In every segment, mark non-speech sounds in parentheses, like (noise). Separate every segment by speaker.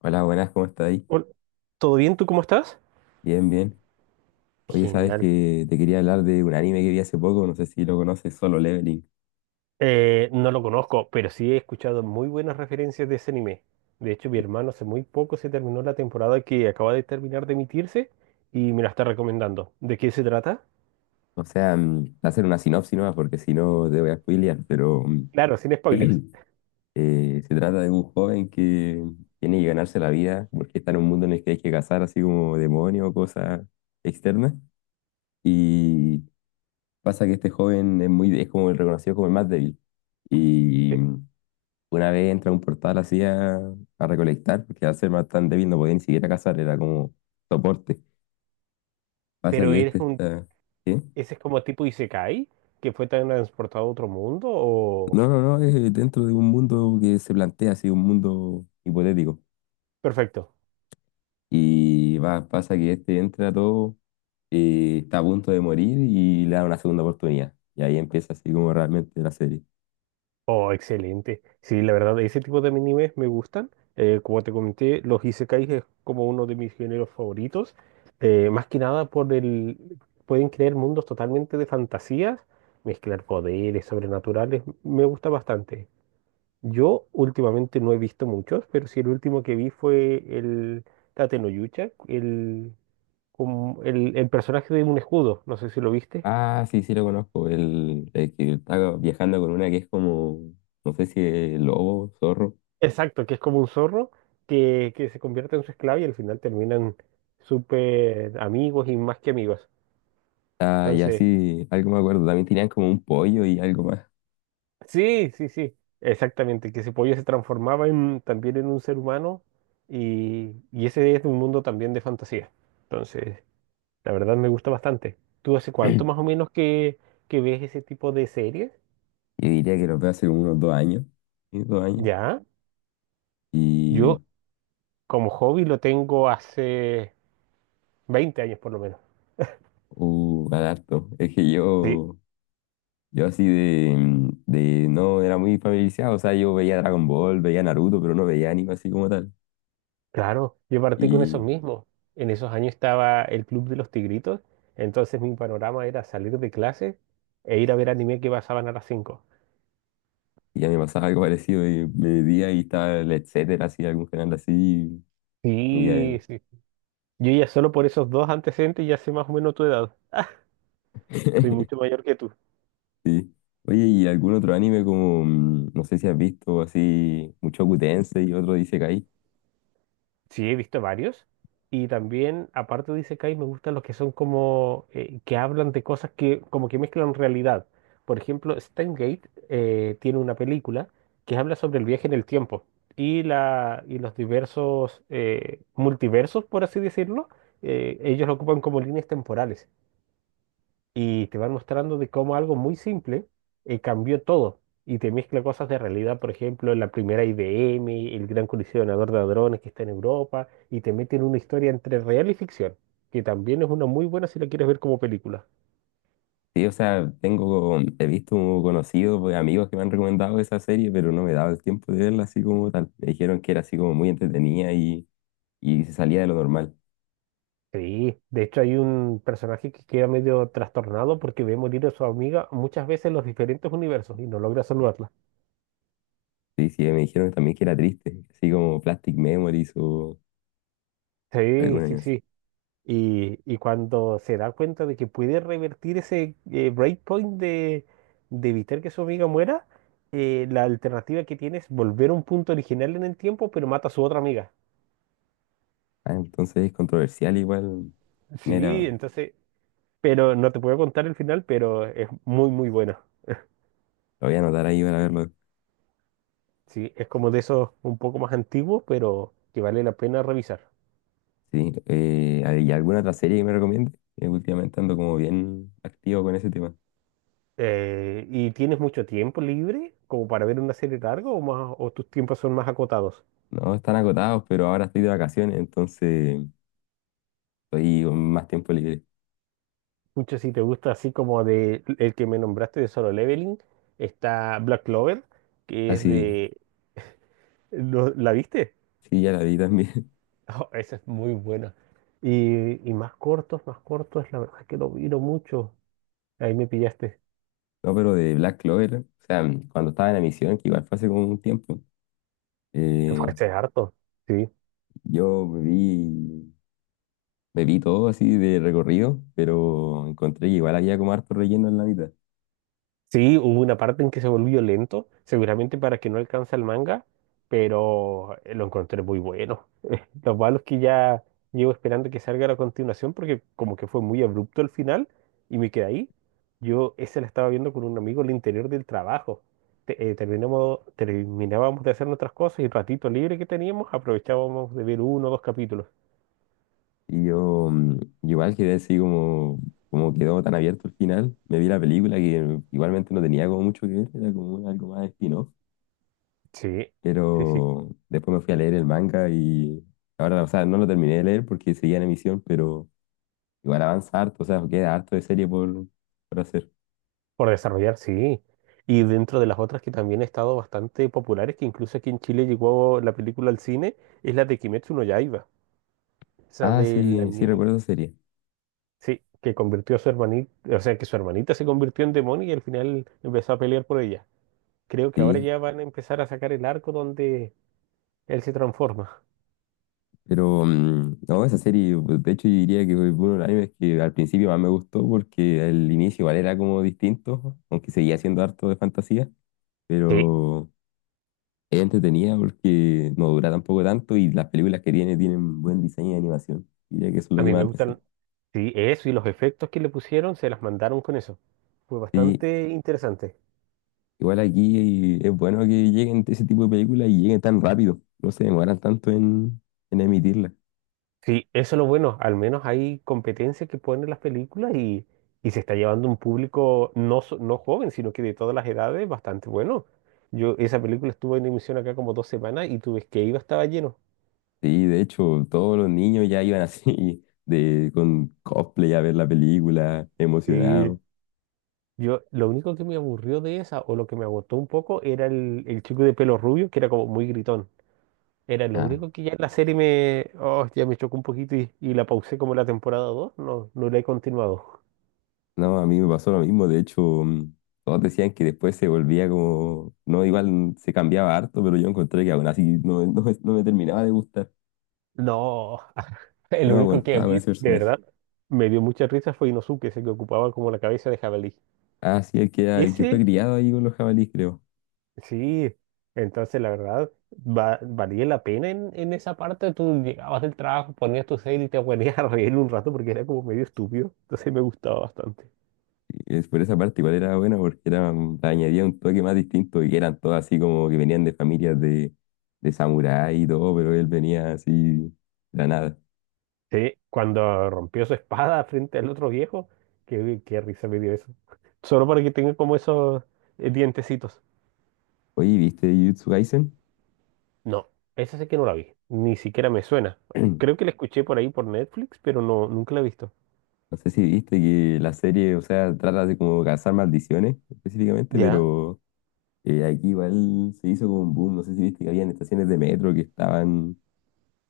Speaker 1: Hola, buenas, ¿cómo estás ahí?
Speaker 2: Hol- ¿Todo bien? ¿Tú cómo estás?
Speaker 1: Bien, bien. Oye, sabes
Speaker 2: Genial.
Speaker 1: que te quería hablar de un anime que vi hace poco, no sé si lo conoces, Solo Leveling.
Speaker 2: No lo conozco, pero sí he escuchado muy buenas referencias de ese anime. De hecho, mi hermano hace muy poco se terminó la temporada que acaba de terminar de emitirse y me la está recomendando. ¿De qué se trata?
Speaker 1: O sea, hacer una sinopsis nomás, porque si no te voy a spoilear, pero
Speaker 2: Claro, sin spoilers.
Speaker 1: se trata de un joven que tiene que ganarse la vida porque está en un mundo en el que hay que cazar así como demonios o cosas externas. Y pasa que este joven es es como el reconocido como el más débil. Y
Speaker 2: Pe-
Speaker 1: una vez entra a un portal así a recolectar, porque al ser más tan débil no podía ni siquiera cazar, era como soporte. Pasa
Speaker 2: Pero
Speaker 1: que
Speaker 2: eres
Speaker 1: este
Speaker 2: un,
Speaker 1: está... ¿Qué?
Speaker 2: Ese es como tipo Isekai, que fue transportado a otro mundo o...
Speaker 1: No, no, no, es dentro de un mundo que se plantea así, un mundo hipotético.
Speaker 2: Perfecto.
Speaker 1: Y va, pasa que este entra todo, está a punto de morir y le da una segunda oportunidad. Y ahí empieza así como realmente la serie.
Speaker 2: Oh, excelente. Sí, la verdad, ese tipo de animes me gustan. Como te comenté, los isekais es como uno de mis géneros favoritos. Más que nada por el... Pueden crear mundos totalmente de fantasías, mezclar poderes sobrenaturales. Me gusta bastante. Yo últimamente no he visto muchos, pero sí el último que vi fue el Tate no Yucha, como el personaje de un escudo. No sé si lo viste.
Speaker 1: Ah, sí, sí lo conozco, el que está viajando con una que es como, no sé si es lobo, zorro.
Speaker 2: Exacto, que es como un zorro que se convierte en su esclavo y al final terminan súper amigos y más que amigos.
Speaker 1: Ah, y
Speaker 2: Entonces,
Speaker 1: así, algo me acuerdo. También tenían como un pollo y algo más.
Speaker 2: sí, sí, sí, exactamente, que ese pollo se transformaba también en un ser humano y ese es un mundo también de fantasía. Entonces, la verdad me gusta bastante. ¿Tú hace
Speaker 1: (clears throat)
Speaker 2: cuánto más o menos que ves ese tipo de series?
Speaker 1: Yo diría que los veo hace unos 2 años. Sí, 2 años.
Speaker 2: Ya, yo
Speaker 1: Y
Speaker 2: como hobby lo tengo hace 20 años por lo menos.
Speaker 1: al harto. Es que
Speaker 2: Sí.
Speaker 1: yo así no era muy familiarizado. O sea, yo veía Dragon Ball, veía Naruto, pero no veía anime así como tal.
Speaker 2: Claro, yo partí con esos
Speaker 1: Y,
Speaker 2: mismos. En esos años estaba el Club de los Tigritos, entonces mi panorama era salir de clase e ir a ver anime que pasaban a las 5.
Speaker 1: y ya me pasaba algo (laughs) parecido. Y me metía y estaba el etcétera, así, algún canal así. Y ya,
Speaker 2: Sí,
Speaker 1: ¿no?
Speaker 2: sí. Yo ya solo por esos dos antecedentes ya sé más o menos tu edad. (laughs) Soy
Speaker 1: (laughs)
Speaker 2: mucho mayor que tú.
Speaker 1: Sí. Oye, ¿y algún otro anime como, no sé si has visto, así, Mushoku Tensei y otro dice.
Speaker 2: Sí, he visto varios. Y también, aparte de Isekai, me gustan los que son como que hablan de cosas que como que mezclan realidad. Por ejemplo, Steins Gate tiene una película que habla sobre el viaje en el tiempo y los diversos multiversos, por así decirlo. Ellos lo ocupan como líneas temporales y te van mostrando de cómo algo muy simple cambió todo y te mezcla cosas de realidad, por ejemplo, la primera IBM, el gran colisionador de hadrones que está en Europa, y te meten una historia entre real y ficción, que también es una muy buena si la quieres ver como película.
Speaker 1: Sí, o sea, tengo, he visto conocidos, pues, amigos que me han recomendado esa serie, pero no me he dado el tiempo de verla así como tal. Me dijeron que era así como muy entretenida y se salía de lo normal.
Speaker 2: Sí, de hecho hay un personaje que queda medio trastornado porque ve morir a su amiga muchas veces en los diferentes universos y no logra saludarla.
Speaker 1: Sí, sí, me dijeron también que era triste, así como Plastic Memories o
Speaker 2: Sí,
Speaker 1: alguna
Speaker 2: sí,
Speaker 1: cosa así.
Speaker 2: sí. Y cuando se da cuenta de que puede revertir ese breakpoint de evitar que su amiga muera, la alternativa que tiene es volver a un punto original en el tiempo, pero mata a su otra amiga.
Speaker 1: Ah, entonces es controversial igual. Mira,
Speaker 2: Sí,
Speaker 1: lo
Speaker 2: entonces, pero no te puedo contar el final, pero es muy, muy bueno.
Speaker 1: voy a anotar ahí para verlo.
Speaker 2: Sí, es como de esos un poco más antiguos, pero que vale la pena revisar.
Speaker 1: Sí, ¿hay alguna otra serie que me recomiende? Últimamente ando como bien activo con ese tema.
Speaker 2: ¿Y tienes mucho tiempo libre como para ver una serie larga o más, o tus tiempos son más acotados?
Speaker 1: No, están agotados, pero ahora estoy de vacaciones, entonces estoy con más tiempo libre.
Speaker 2: Mucho si te gusta así como de el que me nombraste de Solo Leveling, está Black Clover, que
Speaker 1: Ah,
Speaker 2: es
Speaker 1: sí,
Speaker 2: de... ¿La viste? (laughs)
Speaker 1: sí, ya la vi también. (laughs)
Speaker 2: Oh, esa es muy buena. Y más cortos, la verdad que lo miro mucho. Ahí me pillaste.
Speaker 1: No, pero de Black Clover, o sea, cuando estaba en la emisión, que igual fue hace como un tiempo,
Speaker 2: Fue
Speaker 1: eh,
Speaker 2: ese es harto. Sí.
Speaker 1: yo me vi, me vi todo así de recorrido, pero encontré que igual había como harto relleno en la mitad.
Speaker 2: Sí, hubo una parte en que se volvió lento, seguramente para que no alcanza el manga, pero lo encontré muy bueno. Lo malo es que ya llevo esperando que salga la continuación porque como que fue muy abrupto el final y me quedé ahí. Yo ese la estaba viendo con un amigo al interior del trabajo. Terminábamos de hacer nuestras cosas y el ratito libre que teníamos aprovechábamos de ver uno o dos capítulos.
Speaker 1: Y yo igual quedé así como, como quedó tan abierto el final. Me vi la película que igualmente no tenía como mucho que ver, era como un- algo más spin-off.
Speaker 2: Sí, sí, sí. Sí.
Speaker 1: Pero después me fui a leer el manga y ahora, o sea, no lo terminé de leer porque seguía en emisión, pero... Igual avanza harto, o sea, queda harto de serie por hacer.
Speaker 2: Por desarrollar, sí. Y dentro de las otras que también han estado bastante populares, que incluso aquí en Chile llegó la película al cine, es la de Kimetsu no Yaiba. Esa
Speaker 1: Ah,
Speaker 2: de la
Speaker 1: sí, sí
Speaker 2: niña.
Speaker 1: recuerdo esa serie.
Speaker 2: Sí, que convirtió a su hermanita, o sea, que su hermanita se convirtió en demonio y al final empezó a pelear por ella. Creo que ahora
Speaker 1: Sí,
Speaker 2: ya van a empezar a sacar el arco donde él se transforma.
Speaker 1: pero no, esa serie, pues, de hecho yo diría que fue uno de los animes que al principio más me gustó porque el inicio igual era como distinto, aunque seguía siendo harto de fantasía,
Speaker 2: Sí,
Speaker 1: pero es entretenida porque no dura tampoco tanto y las películas que tiene tienen buen diseño de animación. Diría que eso es lo
Speaker 2: a
Speaker 1: que
Speaker 2: mí me
Speaker 1: más destaca.
Speaker 2: gustan, sí, eso y los efectos que le pusieron se las mandaron con eso. Fue
Speaker 1: Sí,
Speaker 2: bastante interesante.
Speaker 1: igual aquí es bueno que lleguen ese tipo de películas y lleguen tan rápido, no se demoran tanto en emitirlas.
Speaker 2: Sí, eso es lo bueno, al menos hay competencia que ponen las películas y se está llevando un público no, no joven, sino que de todas las edades bastante bueno. Yo, esa película estuvo en emisión acá como 2 semanas y tú ves que iba, estaba lleno.
Speaker 1: Sí, de hecho, todos los niños ya iban así, (laughs) de, con cosplay a ver la película,
Speaker 2: Sí.
Speaker 1: emocionados.
Speaker 2: Yo, lo único que me aburrió de esa, o lo que me agotó un poco, era el chico de pelo rubio, que era como muy gritón. Era lo
Speaker 1: Ah,
Speaker 2: único que ya en la serie me, oh, ya me chocó un poquito y la pausé como la temporada 2 no, no la he continuado.
Speaker 1: no, a mí me pasó lo mismo, de hecho, todos decían que después se volvía como, no, igual se cambiaba harto, pero yo encontré que aún así no, (laughs) no me terminaba de gustar,
Speaker 2: No, (laughs)
Speaker 1: no
Speaker 2: el
Speaker 1: me
Speaker 2: único que a
Speaker 1: aguantaba con
Speaker 2: mí,
Speaker 1: ese
Speaker 2: de
Speaker 1: personaje.
Speaker 2: verdad, me dio mucha risa fue Inosuke, ese que ocupaba como la cabeza de jabalí.
Speaker 1: Ah, sí, el que fue
Speaker 2: Ese,
Speaker 1: criado ahí con los jabalíes, creo.
Speaker 2: sí, entonces la verdad, valía la pena en esa parte. Tú llegabas del trabajo, ponías tu serie y te (laughs) ponías a reír un rato porque era como medio estúpido, entonces me gustaba bastante.
Speaker 1: Es por esa parte igual era buena porque era, añadía un toque más distinto y que eran todos así como que venían de familias de samurái y todo, pero él venía así de la nada.
Speaker 2: Sí, cuando rompió su espada (laughs) frente al otro viejo, qué risa me dio eso. Solo para que tenga como esos dientecitos.
Speaker 1: Oye, ¿viste Jujutsu Kaisen?
Speaker 2: No, esa sé que no la vi, ni siquiera me suena. Creo que
Speaker 1: (clears throat)
Speaker 2: la escuché por ahí por Netflix, pero no, nunca la he visto.
Speaker 1: No sé si viste que la serie, o sea, trata de como cazar maldiciones específicamente,
Speaker 2: ¿Ya?
Speaker 1: pero aquí igual se hizo como un boom. No sé si viste que habían estaciones de metro que estaban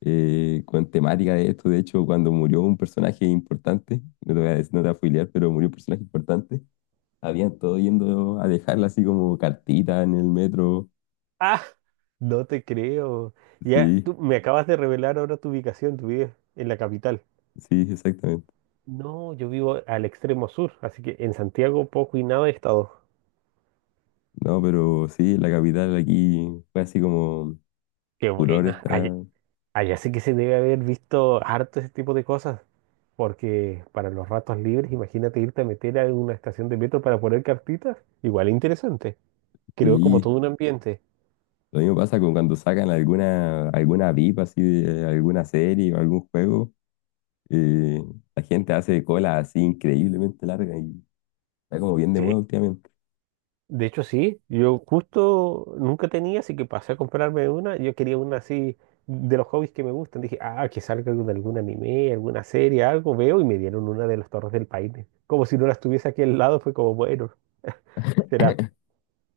Speaker 1: con temática de esto. De hecho, cuando murió un personaje importante, no te voy a decir- no te voy a spoilear, pero murió un personaje importante. Habían todos yendo a dejarla así como cartita en el metro.
Speaker 2: Ah, no te creo. Ya,
Speaker 1: Sí,
Speaker 2: tú me acabas de revelar ahora tu ubicación, tu vives en la capital.
Speaker 1: sí, exactamente.
Speaker 2: No, yo vivo al extremo sur, así que en Santiago poco y nada he estado.
Speaker 1: No, pero sí, la capital aquí fue así como
Speaker 2: Qué
Speaker 1: furor
Speaker 2: buena.
Speaker 1: esta.
Speaker 2: Allá, allá sí que se debe haber visto harto ese tipo de cosas. Porque para los ratos libres, imagínate irte a meter a una estación de metro para poner cartitas. Igual interesante. Creo como
Speaker 1: Sí,
Speaker 2: todo un ambiente.
Speaker 1: lo mismo pasa con cuando sacan alguna, alguna VIP así de alguna serie o algún juego. Eh, la gente hace cola así increíblemente larga y está como bien de
Speaker 2: Sí.
Speaker 1: moda últimamente.
Speaker 2: De hecho, sí. Yo justo nunca tenía, así que pasé a comprarme una. Yo quería una así de los hobbies que me gustan. Dije, ah, que salga de algún anime, alguna serie, algo. Veo y me dieron una de las Torres del Paine. Como si no las estuviese aquí al lado. Fue como, bueno, será.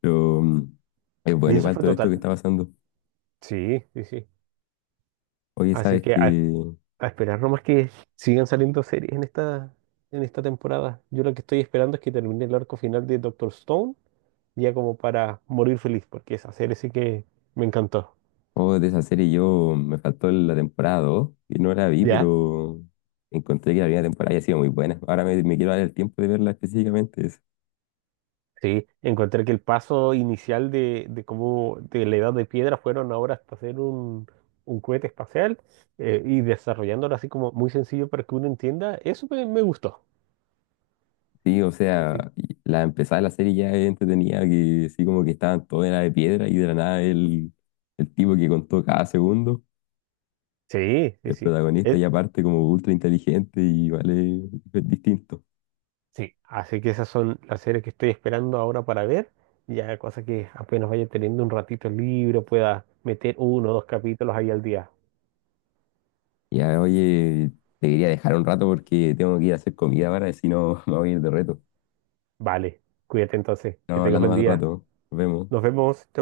Speaker 1: Pero es
Speaker 2: Y
Speaker 1: bueno
Speaker 2: eso
Speaker 1: igual
Speaker 2: fue
Speaker 1: todo esto que
Speaker 2: total.
Speaker 1: está pasando.
Speaker 2: Sí, sí, sí.
Speaker 1: Oye,
Speaker 2: Así
Speaker 1: ¿sabes
Speaker 2: que a
Speaker 1: qué?
Speaker 2: A esperar nomás que sigan saliendo series en esta temporada. Yo lo que estoy esperando es que termine el arco final de Doctor Stone, ya como para morir feliz, porque esa serie sí que me encantó.
Speaker 1: Oh, de esa serie yo me faltó la temporada 2 y no la vi,
Speaker 2: ¿Ya?
Speaker 1: pero encontré que la primera temporada había sido muy buena. Ahora me quiero dar el tiempo de verla específicamente. Es...
Speaker 2: Sí, encontré que el paso inicial de cómo de la edad de piedra fueron ahora hasta hacer un cohete espacial y desarrollándolo así como muy sencillo para que uno entienda, eso me gustó.
Speaker 1: Sí, o
Speaker 2: Así-
Speaker 1: sea, y la empezada de la serie ya es entretenida, que sí como que estaban todos en la de piedra y de la nada el tipo que contó cada segundo,
Speaker 2: sí, sí,
Speaker 1: el
Speaker 2: sí.
Speaker 1: protagonista
Speaker 2: E-
Speaker 1: ya aparte como ultra inteligente y vale, es distinto.
Speaker 2: Sí, así que esas son las series que estoy esperando ahora para ver. Ya cosa que apenas vaya teniendo un ratito libre, pueda meter uno o dos capítulos ahí al día.
Speaker 1: Ya, oye, te quería dejar un rato porque tengo que ir a hacer comida ahora, si no (laughs) me voy a ir de reto.
Speaker 2: Vale, cuídate entonces, que
Speaker 1: Estamos
Speaker 2: tengas
Speaker 1: hablando
Speaker 2: buen
Speaker 1: más
Speaker 2: día.
Speaker 1: rato, nos vemos.
Speaker 2: Nos vemos. Chao.